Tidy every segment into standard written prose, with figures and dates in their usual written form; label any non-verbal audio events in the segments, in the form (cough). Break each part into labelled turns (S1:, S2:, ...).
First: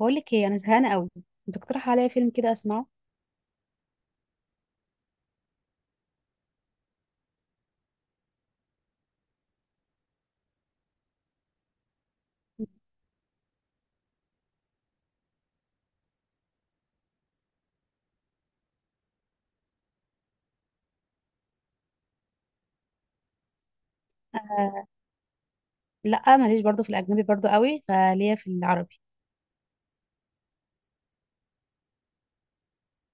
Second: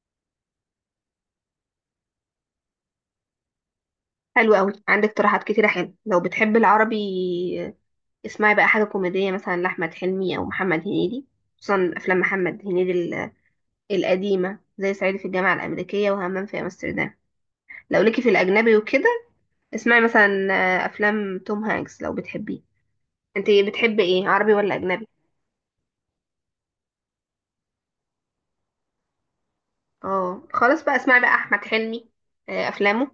S1: بقول لك ايه، انا زهقانه قوي. انت تقترح عليا فيلم كده اسمعه.
S2: حلو قوي، عندك اقتراحات كتيرة حلوة. لو بتحب العربي اسمعي بقى حاجة كوميدية مثلا لأحمد حلمي أو محمد هنيدي. خصوصا أفلام محمد هنيدي القديمة زي صعيدي في الجامعة الأمريكية وهمام في أمستردام. لو ليكي في الأجنبي وكده اسمعي مثلا أفلام توم هانكس لو بتحبيه. انت بتحبي ايه، عربي ولا
S1: آه،
S2: أجنبي؟
S1: لا ماليش برضو في الاجنبي، برضو قوي فليا في العربي.
S2: اه، خلاص بقى اسمعي بقى أحمد حلمي، أفلامه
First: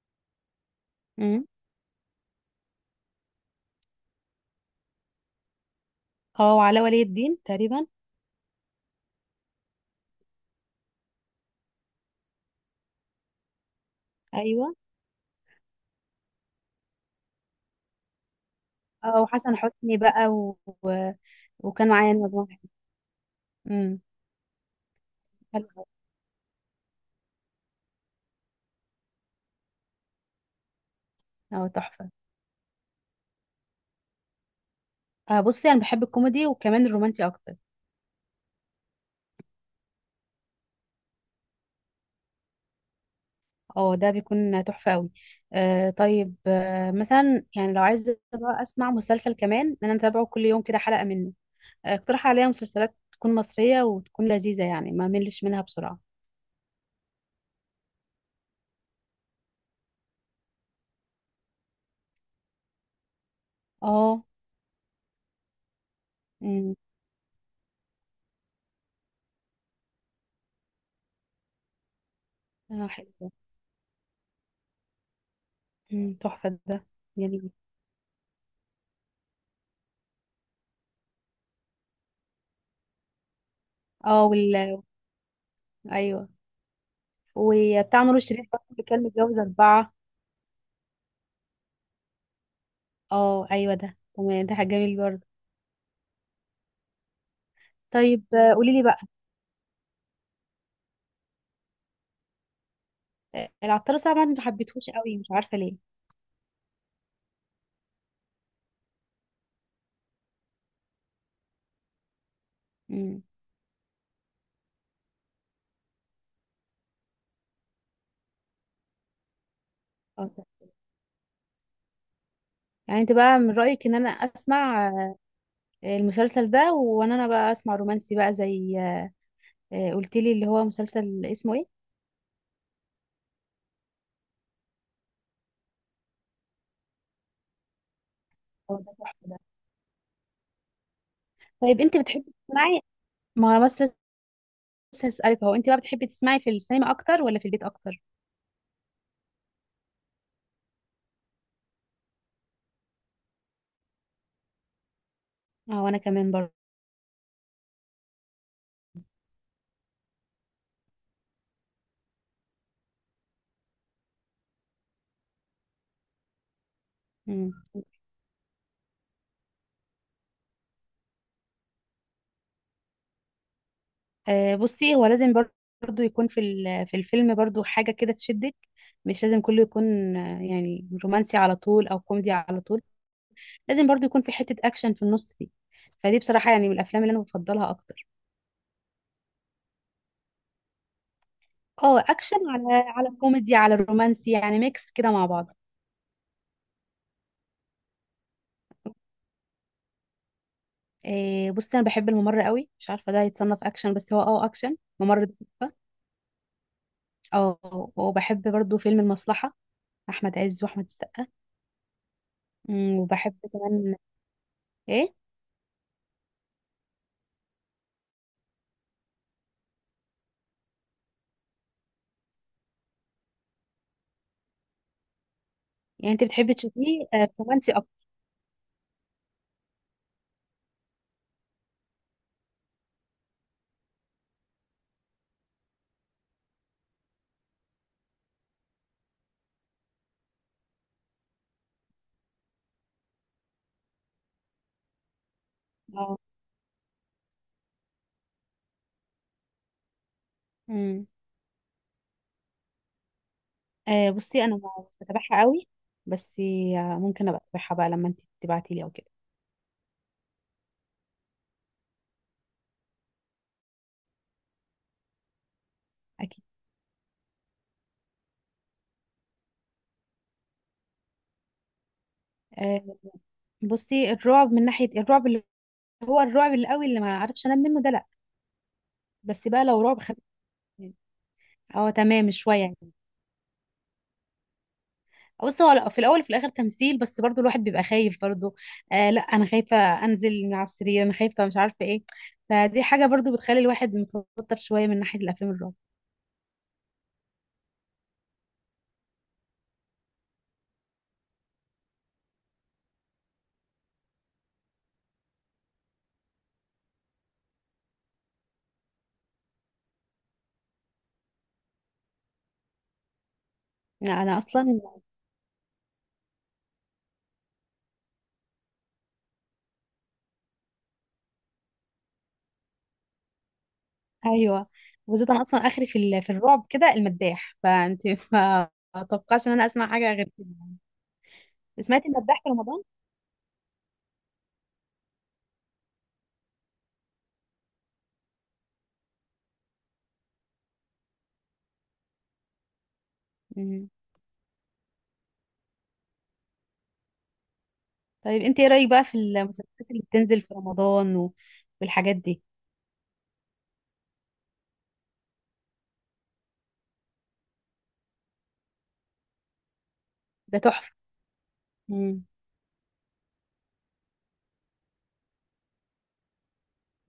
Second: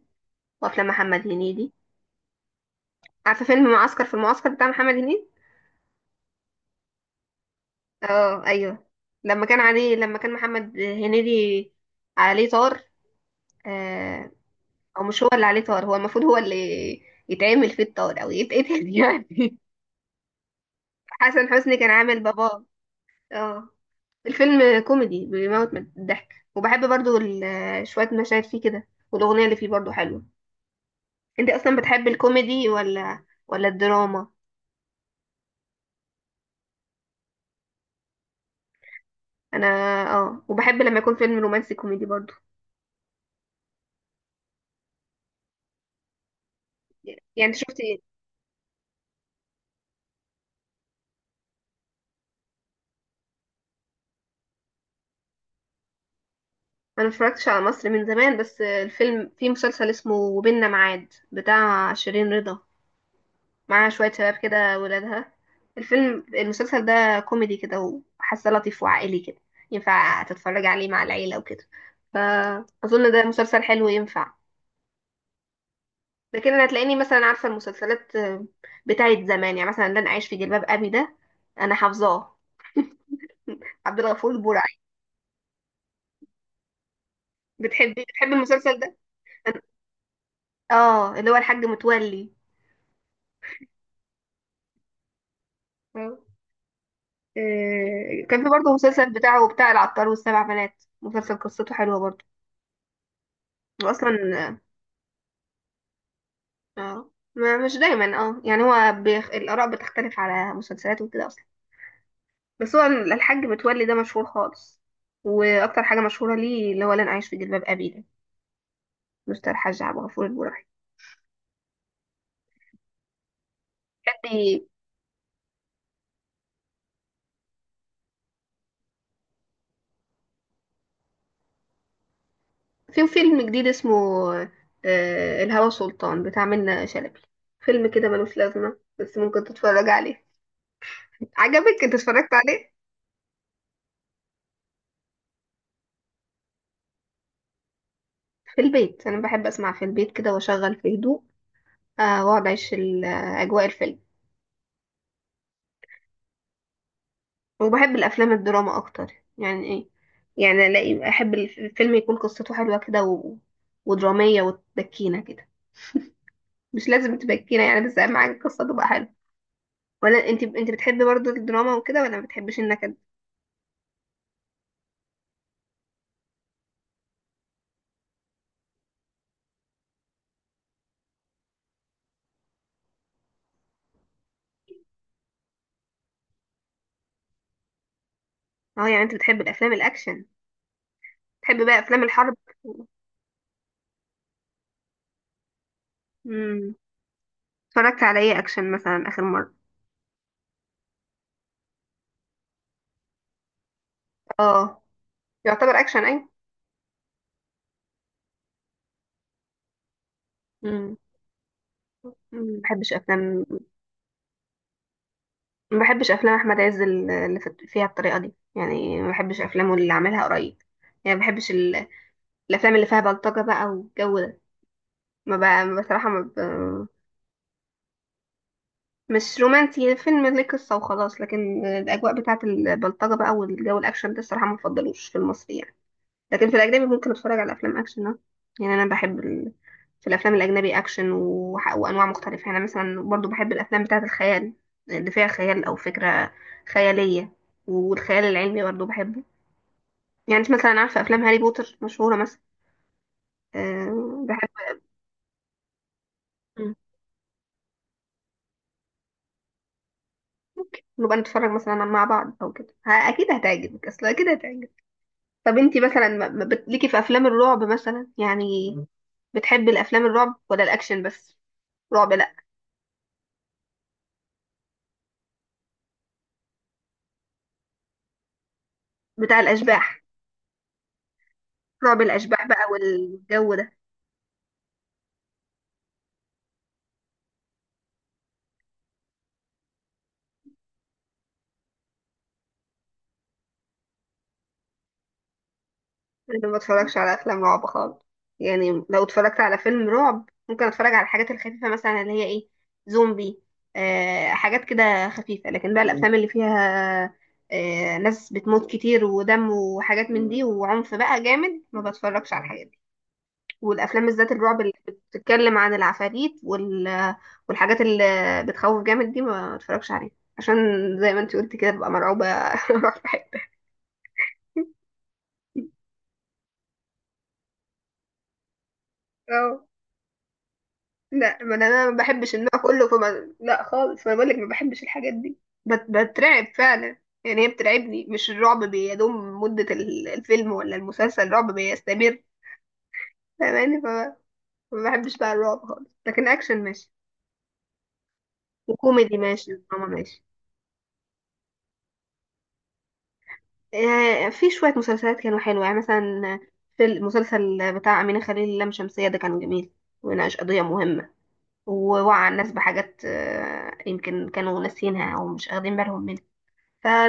S2: وأفلام محمد
S1: امم.
S2: هنيدي. عارفة فيلم معسكر في المعسكر بتاع محمد هنيدي؟
S1: اه، وعلاء ولي الدين تقريبا.
S2: اه ايوه. لما كان عليه، لما كان محمد هنيدي عليه طار. آه.
S1: ايوه.
S2: او مش هو اللي عليه طار، هو المفروض هو اللي يتعمل فيه الطار او يتقتل
S1: اه، وحسن
S2: يعني (laughs)
S1: حسني بقى
S2: حسن حسني
S1: وكان
S2: كان
S1: معايا
S2: عامل
S1: مجموعه.
S2: باباه. اه،
S1: امم.
S2: الفيلم كوميدي
S1: حلو
S2: بيموت
S1: أوي.
S2: من الضحك، وبحب برضو شوية مشاهد فيه كده، والأغنية اللي فيه برضو حلوة. انت
S1: اه،
S2: اصلا بتحب
S1: تحفه.
S2: الكوميدي ولا الدراما؟
S1: بصي انا بحب الكوميدي وكمان الرومانسي اكتر.
S2: انا اه، وبحب لما يكون فيلم رومانسي كوميدي برضو.
S1: اه، ده بيكون تحفه قوي. طيب، مثلا
S2: يعني انت
S1: يعني لو
S2: شفتي؟
S1: عايزه بقى اسمع مسلسل كمان، انا متابعه كل يوم كده حلقه منه. اقترح عليا مسلسلات تكون مصريه وتكون لذيذه، يعني ما ملش منها بسرعه.
S2: انا متفرجتش على مصر من زمان، بس الفيلم في مسلسل اسمه وبيننا ميعاد بتاع شيرين رضا، معاها شوية
S1: اه.
S2: شباب كده ولادها. الفيلم
S1: امم.
S2: المسلسل ده كوميدي كده، وحاسه لطيف وعائلي كده، ينفع تتفرج عليه مع العيلة وكده.
S1: اه، حلو
S2: فأظن ده
S1: ده.
S2: مسلسل حلو ينفع.
S1: امم،
S2: لكن
S1: تحفة
S2: انا
S1: ده.
S2: هتلاقيني مثلا عارفة
S1: جميل.
S2: المسلسلات بتاعت زمان، يعني مثلا لن أعيش في جلباب أبي ده، انا حافظاه، عبد
S1: اه
S2: الغفور البرعي.
S1: ايوه،
S2: بتحبي
S1: وبتاع نور
S2: بتحبي
S1: الشريف برضه
S2: المسلسل
S1: اللي
S2: ده،
S1: كان متجوز أربعة.
S2: اه اللي هو الحاج متولي.
S1: اه، ايوه، ده تمام، ده حاجة جميل برضه. طيب،
S2: كان في برضه
S1: قولي لي بقى.
S2: مسلسل بتاعه بتاع العطار والسبع بنات، مسلسل قصته حلوة برضه.
S1: العطار
S2: واصلا
S1: طبعا ما حبيتهوش قوي، مش عارفة ليه.
S2: اه، مش دايما، اه يعني هو الآراء بتختلف على مسلسلات وكده اصلا. بس هو
S1: امم.
S2: الحاج متولي ده مشهور خالص. واكتر حاجة مشهورة ليه اللي هو لن أعيش في جلباب أبي ده، مستر الحاج عبد الغفور
S1: اه ده.
S2: البرعي.
S1: يعني انت بقى من رأيك ان انا
S2: حد-
S1: اسمع المسلسل ده، وانا انا بقى اسمع رومانسي بقى، زي قلت لي اللي هو مسلسل اسمه ايه.
S2: في فيلم جديد اسمه الهوى سلطان بتاع منة شلبي. فيلم كده ملوش
S1: اه،
S2: لازمة،
S1: ده
S2: بس
S1: تحفة ده.
S2: ممكن تتفرج عليه.
S1: طيب،
S2: عجبك، انت
S1: انت
S2: اتفرجت
S1: بتحبي
S2: عليه؟
S1: تسمعي، ما انا بس لسه هسألك، هو انت بقى بتحبي تسمعي في السينما اكتر ولا في البيت اكتر.
S2: في البيت، انا بحب اسمع في البيت كده واشغل في هدوء، واقعد اعيش اجواء الفيلم.
S1: اه، وانا كمان برضه.
S2: وبحب الافلام الدراما اكتر. يعني ايه؟ يعني الاقي احب الفيلم يكون قصته حلوه كده و... ودراميه وتبكينا كده. مش لازم
S1: مم.
S2: تبكينا يعني، بس اهم حاجه القصه تبقى حلوه. ولا انت، انت بتحبي برضو الدراما وكده ولا ما بتحبش النكد؟
S1: بصي هو لازم برضه يكون في الفيلم برضه حاجة كده تشدك. مش لازم كله يكون يعني رومانسي على طول او كوميدي على طول، لازم برضه يكون في حتة اكشن في النص دي. فدي بصراحة يعني من الافلام اللي انا بفضلها اكتر.
S2: اه يعني انت بتحب الافلام الاكشن؟ بتحب بقى
S1: اه،
S2: افلام الحرب؟
S1: اكشن على كوميدي على رومانسي، يعني ميكس كده مع بعض.
S2: امم، اتفرجت على ايه اكشن مثلا اخر مره؟
S1: بصي انا بحب الممر قوي، مش عارفة ده يتصنف اكشن، بس هو اكشن،
S2: اه،
S1: ممر ده.
S2: يعتبر
S1: تحفة.
S2: اكشن اي.
S1: اه، وبحب برضه فيلم المصلحة، احمد عز واحمد
S2: امم،
S1: السقا.
S2: ما بحبش
S1: وبحب
S2: افلام.
S1: كمان ايه.
S2: ما بحبش افلام احمد عز اللي فيها الطريقه دي، يعني ما بحبش افلامه اللي عملها قريب. يعني ما بحبش الافلام اللي فيها بلطجه بقى والجو ده. ما بقى بصراحه
S1: يعني
S2: ما
S1: انت
S2: ب...
S1: بتحبي تشوفيه رومانسي اكتر.
S2: مش رومانسي، فيلم ليه قصه وخلاص، لكن الاجواء بتاعه البلطجه بقى والجو الاكشن ده الصراحه ما بفضلوش في المصري يعني. لكن في الأجنبي ممكن أتفرج على أفلام أكشن، اه. يعني أنا بحب في الأفلام الأجنبي أكشن وأنواع مختلفة. يعني أنا مثلا برضو بحب الأفلام بتاعة الخيال، اللي فيها خيال أو
S1: اه.
S2: فكرة خيالية، والخيال العلمي برضو بحبه. يعني أنت مثلا عارفة
S1: امم.
S2: أفلام هاري بوتر مشهورة مثلا؟ أه
S1: بصي
S2: بحب.
S1: انا مش بتابعها قوي، بس
S2: مم.
S1: ممكن ابقى اتابعها بقى لما انت تبعتي لي او كده.
S2: نبقى نتفرج مثلا مع بعض أو كده، أكيد هتعجبك، أصل أكيد هتعجبك. طب أنت مثلا ما-
S1: اكيد.
S2: ما بت- ليكي في أفلام الرعب مثلا يعني؟ مم. بتحبي الأفلام الرعب ولا الأكشن بس؟ رعب لأ.
S1: آه، بصي الرعب، من ناحيه الرعب اللي هو الرعب القوي اللي ما اعرفش انام منه، ده لا.
S2: بتاع
S1: بس بقى لو رعب
S2: الأشباح.
S1: خفيف يعني، اه
S2: رعب
S1: تمام،
S2: الأشباح
S1: شويه
S2: بقى
S1: يعني.
S2: والجو ده،
S1: بص، هو في الاول وفي الاخر تمثيل، بس برضو الواحد بيبقى خايف برضو. آه لا، انا خايفه انزل من على السرير، انا خايفه مش عارفه ايه. فدي حاجه برضو بتخلي الواحد متوتر شويه من ناحيه الافلام الرعب.
S2: أنا ما بتفرجش على أفلام رعب خالص. يعني لو اتفرجت على فيلم رعب ممكن أتفرج على الحاجات الخفيفة مثلا، اللي هي إيه، زومبي. آه، حاجات كده خفيفة. لكن بقى الأفلام اللي فيها آه ناس بتموت كتير ودم وحاجات من دي وعنف بقى جامد، ما بتفرجش على الحاجات دي. والأفلام
S1: انا
S2: بالذات
S1: أنا
S2: الرعب اللي
S1: اصلا.
S2: بتتكلم عن العفاريت والحاجات اللي بتخوف جامد دي ما بتفرجش عليها. عشان زي ما انت قلت كده ببقى مرعوبة (laughs) اروح في حتة.
S1: ايوه. وبالذات انا اصلا اخري في الرعب كده، المداح، فانت (laughs) ما اتوقعش ان
S2: اه
S1: انا اسمع حاجه غير كده.
S2: لا، ما انا أنا ما
S1: سمعت
S2: بحبش
S1: المداح في
S2: النوع
S1: رمضان.
S2: كله فما لا خالص، ما بقولك ما بحبش الحاجات دي. بترعب فعلا يعني، هي بترعبني. مش الرعب بيدوم مدة الفيلم ولا المسلسل، الرعب بيستمر. فاهماني،
S1: مم.
S2: فما ما بحبش بقى الرعب خالص. لكن اكشن ماشي
S1: طيب، انت ايه رايك بقى في
S2: وكوميدي ماشي ودراما
S1: المسلسلات اللي
S2: ماشي.
S1: بتنزل في رمضان والحاجات دي.
S2: آه في شوية مسلسلات كانوا حلوة، يعني مثلا في المسلسل بتاع أمينة خليل، اللام شمسية ده كان جميل وناقش
S1: ده
S2: قضية
S1: تحفه.
S2: مهمة،
S1: مم.
S2: ووعى الناس بحاجات يمكن كانوا ناسينها أو مش واخدين بالهم منها.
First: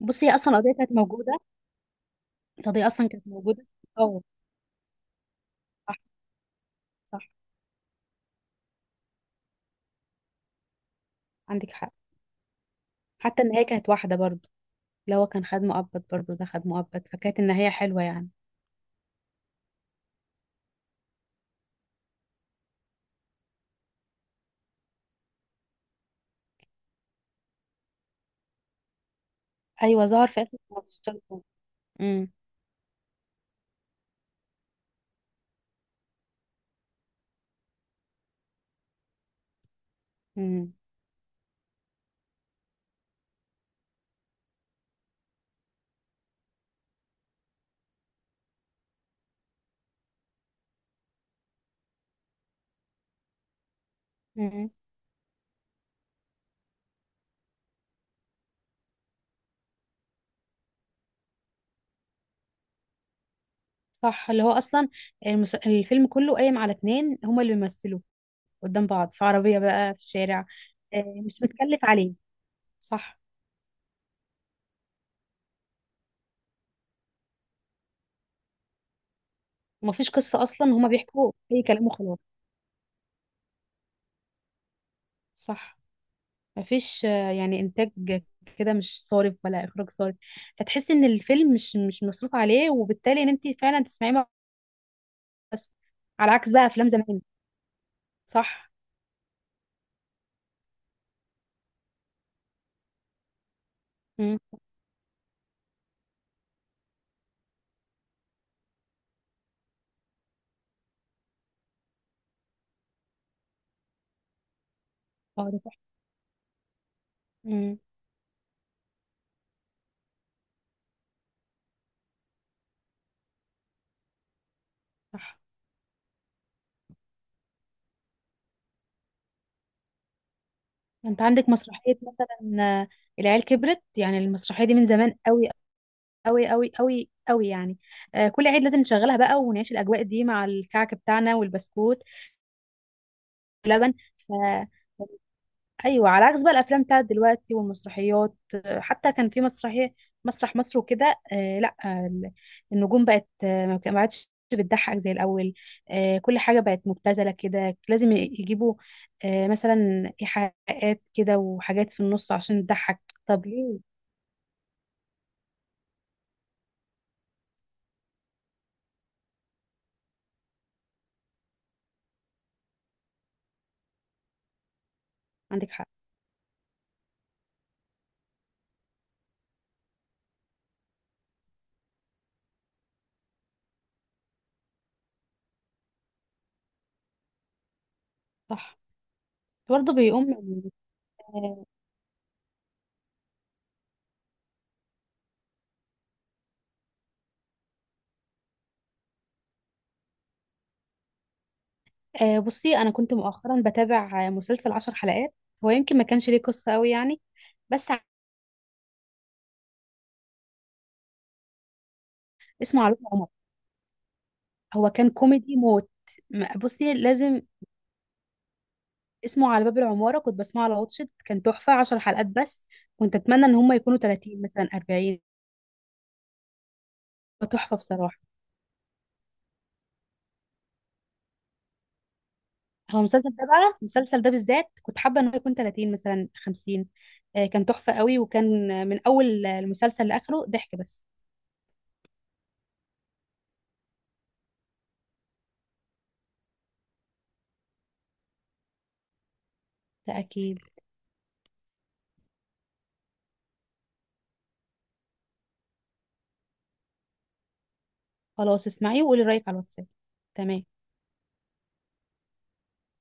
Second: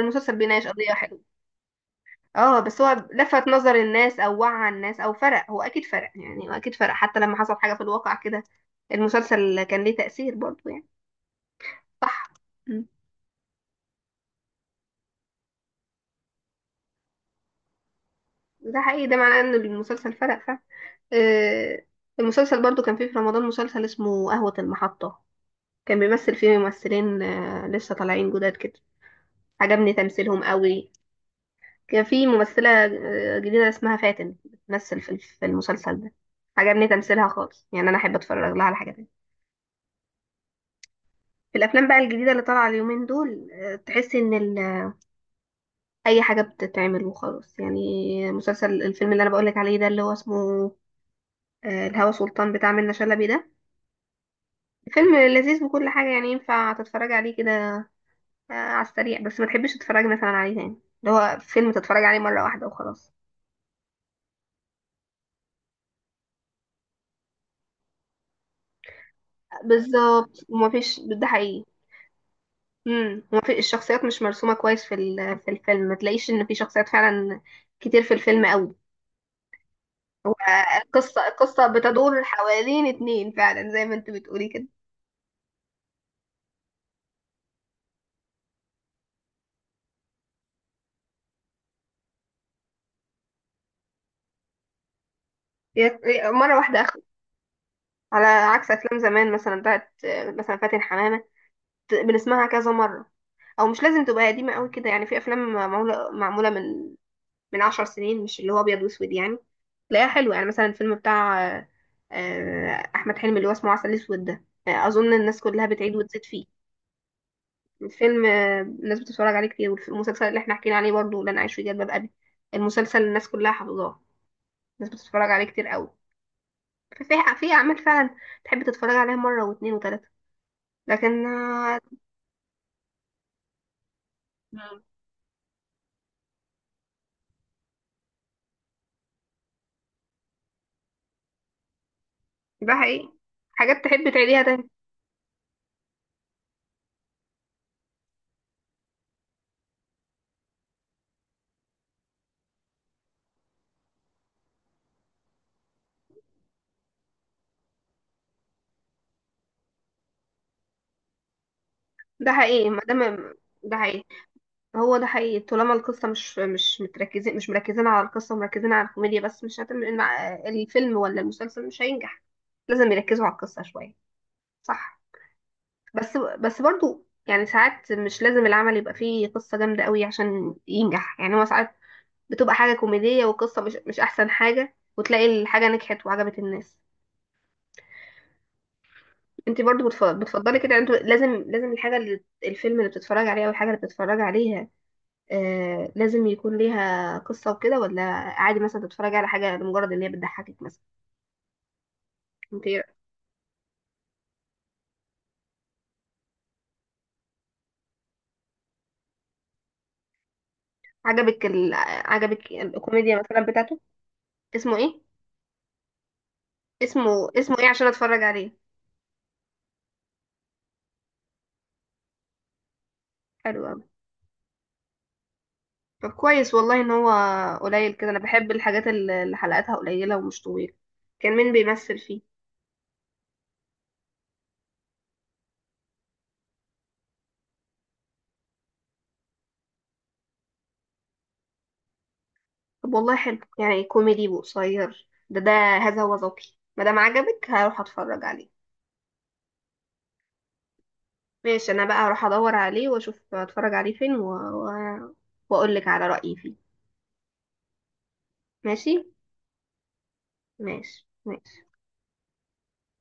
S1: بصي هي اصلا
S2: بيناقش
S1: القضيه
S2: قضية
S1: كانت
S2: حلوة.
S1: موجوده،
S2: اه بس
S1: القضيه
S2: هو
S1: اصلا كانت
S2: لفت
S1: موجوده.
S2: نظر الناس
S1: اه،
S2: او وعى الناس او فرق، هو اكيد
S1: صح،
S2: فرق، يعني هو اكيد فرق
S1: صح،
S2: حتى لما حصل حاجة في الواقع كده. المسلسل كان ليه تأثير برضو يعني.
S1: عندك حق.
S2: صح. مم.
S1: حتى النهايه كانت واحده برضو، اللي هو كان خد مؤبد برضو، ده خد مؤبد، فكانت النهايه حلوه يعني.
S2: ده حقيقي، ده معناه ان المسلسل فرق فعلا. آه، المسلسل برضو كان فيه في رمضان مسلسل اسمه قهوة المحطة. كان بيمثل فيه ممثلين لسه طالعين جداد كده. عجبني
S1: ايوه، ظهر في
S2: تمثيلهم
S1: اخر
S2: قوي.
S1: 15 سنه.
S2: كان في
S1: امم.
S2: ممثلة جديدة اسمها فاتن بتمثل في المسلسل ده. عجبني تمثيلها خالص، يعني أنا أحب أتفرج لها على حاجة تانية. في الأفلام بقى الجديدة اللي طالعة اليومين دول، تحس إن أي حاجة بتتعمل وخلاص يعني. مسلسل الفيلم اللي أنا بقولك عليه ده اللي هو اسمه الهوى سلطان بتاع منة شلبي ده،
S1: امم.
S2: فيلم لذيذ وكل حاجة، يعني ينفع تتفرج عليه كده على السريع، بس ما تحبش تتفرج مثلا عليه تاني، اللي هو فيلم تتفرج عليه مرة واحدة وخلاص.
S1: صح. اللي هو اصلا الفيلم كله قايم على اتنين هما اللي بيمثلوا قدام بعض في عربية بقى في
S2: بالظبط،
S1: الشارع.
S2: ومفيش، ده
S1: مش
S2: حقيقي.
S1: متكلف عليه. صح.
S2: امم، وفي الشخصيات مش مرسومه كويس في في الفيلم، ما تلاقيش ان في شخصيات فعلا كتير في الفيلم قوي.
S1: مفيش
S2: هو
S1: قصة اصلا، هما
S2: القصه
S1: بيحكوا اي
S2: القصه
S1: كلام وخلاص.
S2: بتدور حوالين اتنين فعلا زي ما انت بتقولي كده.
S1: صح. مفيش يعني انتاج كده، مش صارف ولا اخراج صارف، فتحس ان الفيلم مش مصروف عليه، وبالتالي ان انت فعلا تسمعيه بس،
S2: هي
S1: على عكس
S2: مره
S1: بقى
S2: واحده
S1: افلام
S2: اخد.
S1: زمان.
S2: على
S1: صح.
S2: عكس افلام زمان مثلا بتاعت مثلا فاتن حمامه، بنسمعها كذا مره. او مش لازم تبقى
S1: امم.
S2: قديمه قوي كده، يعني في افلام معموله من 10 سنين، مش اللي هو ابيض واسود يعني، تلاقيها حلوه. يعني مثلا الفيلم بتاع احمد حلمي اللي هو اسمه عسل اسود ده، اظن الناس
S1: اه، ده
S2: كلها
S1: صح.
S2: بتعيد وتزيد فيه.
S1: امم.
S2: فيلم الناس بتتفرج عليه كتير. والمسلسل اللي احنا حكينا عليه برضه لن اعيش في جلباب ابي، المسلسل الناس كلها حافظاه، الناس بتتفرج
S1: صح.
S2: عليه كتير قوي. ففي في اعمال فعلا تحب تتفرج عليها مره واتنين وتلاته.
S1: انت
S2: لكن
S1: عندك
S2: آه.
S1: مسرحية مثلا العيال كبرت، يعني المسرحية دي
S2: مم.
S1: من زمان قوي، أوي أوي أوي أوي يعني. كل عيد لازم نشغلها بقى ونعيش الأجواء دي مع الكعك بتاعنا والبسكوت
S2: ده حقيقي، حاجات
S1: واللبن.
S2: تحب
S1: ف...
S2: تعيديها تاني.
S1: أيوة، على عكس بقى الأفلام بتاعت دلوقتي والمسرحيات. حتى كان في مسرحية مسرح مصر وكده، لا، النجوم بقت، ما عادش بتضحك زي الأول. كل حاجة بقت مبتذلة كده، لازم يجيبوا مثلا إيحاءات كده وحاجات في
S2: ده
S1: النص عشان
S2: حقيقي ما
S1: تضحك.
S2: دام،
S1: طب
S2: ده
S1: ليه؟
S2: حقيقي. هو ده حقيقي، طالما القصة مش متركزين، مش مركزين على القصة، مركزين على الكوميديا بس، مش هتم الفيلم ولا المسلسل، مش هينجح. لازم يركزوا على القصة شوية. صح.
S1: عندك حق،
S2: بس بس برضو يعني ساعات مش لازم العمل يبقى فيه قصة جامدة قوي عشان ينجح، يعني هو ساعات بتبقى حاجة كوميدية وقصة مش أحسن حاجة، وتلاقي الحاجة نجحت وعجبت الناس.
S1: صح،
S2: انت برضو
S1: برضه بيقوم.
S2: بتفضلي كده، انت لازم لازم الحاجة اللي الفيلم اللي بتتفرج عليه او الحاجة اللي بتتفرج عليها آه لازم يكون ليها قصة وكده، ولا عادي مثلا تتفرجي على حاجة لمجرد ان هي بتضحكك مثلا؟ انت
S1: بصي انا كنت مؤخرا بتابع مسلسل 10 حلقات، هو يمكن ما كانش ليه قصه قوي يعني، بس
S2: عجبك عجبك
S1: اسمه على باب
S2: الكوميديا
S1: العماره.
S2: مثلا بتاعته؟ اسمه
S1: هو
S2: ايه؟
S1: كان كوميدي موت. بصي
S2: اسمه
S1: لازم،
S2: اسمه ايه عشان اتفرج عليه؟
S1: اسمه على باب العماره، كنت بسمعه على واتشت، كان تحفه 10 حلقات بس. كنت اتمنى ان
S2: حلو
S1: هم
S2: أوي.
S1: يكونوا 30 مثلا 40.
S2: طب كويس والله ان هو
S1: هو تحفه
S2: قليل كده، انا
S1: بصراحه.
S2: بحب الحاجات اللي حلقاتها قليله ومش طويله. كان مين بيمثل فيه؟
S1: هو المسلسل ده بقى، المسلسل ده بالذات كنت حابه انه يكون 30 مثلا 50. كان تحفه قوي، وكان من اول المسلسل لاخره ضحك بس.
S2: طب والله حلو، يعني كوميدي وقصير ده ده هذا هو ذوقي. ما دام عجبك هروح اتفرج عليه.
S1: ده اكيد.
S2: ماشي، انا بقى هروح ادور عليه واشوف اتفرج عليه فين و... و... واقول لك على رايي فيه.
S1: خلاص،
S2: ماشي،
S1: اسمعيه وقولي رايك على الواتساب. تمام.
S2: ماشي، ماشي.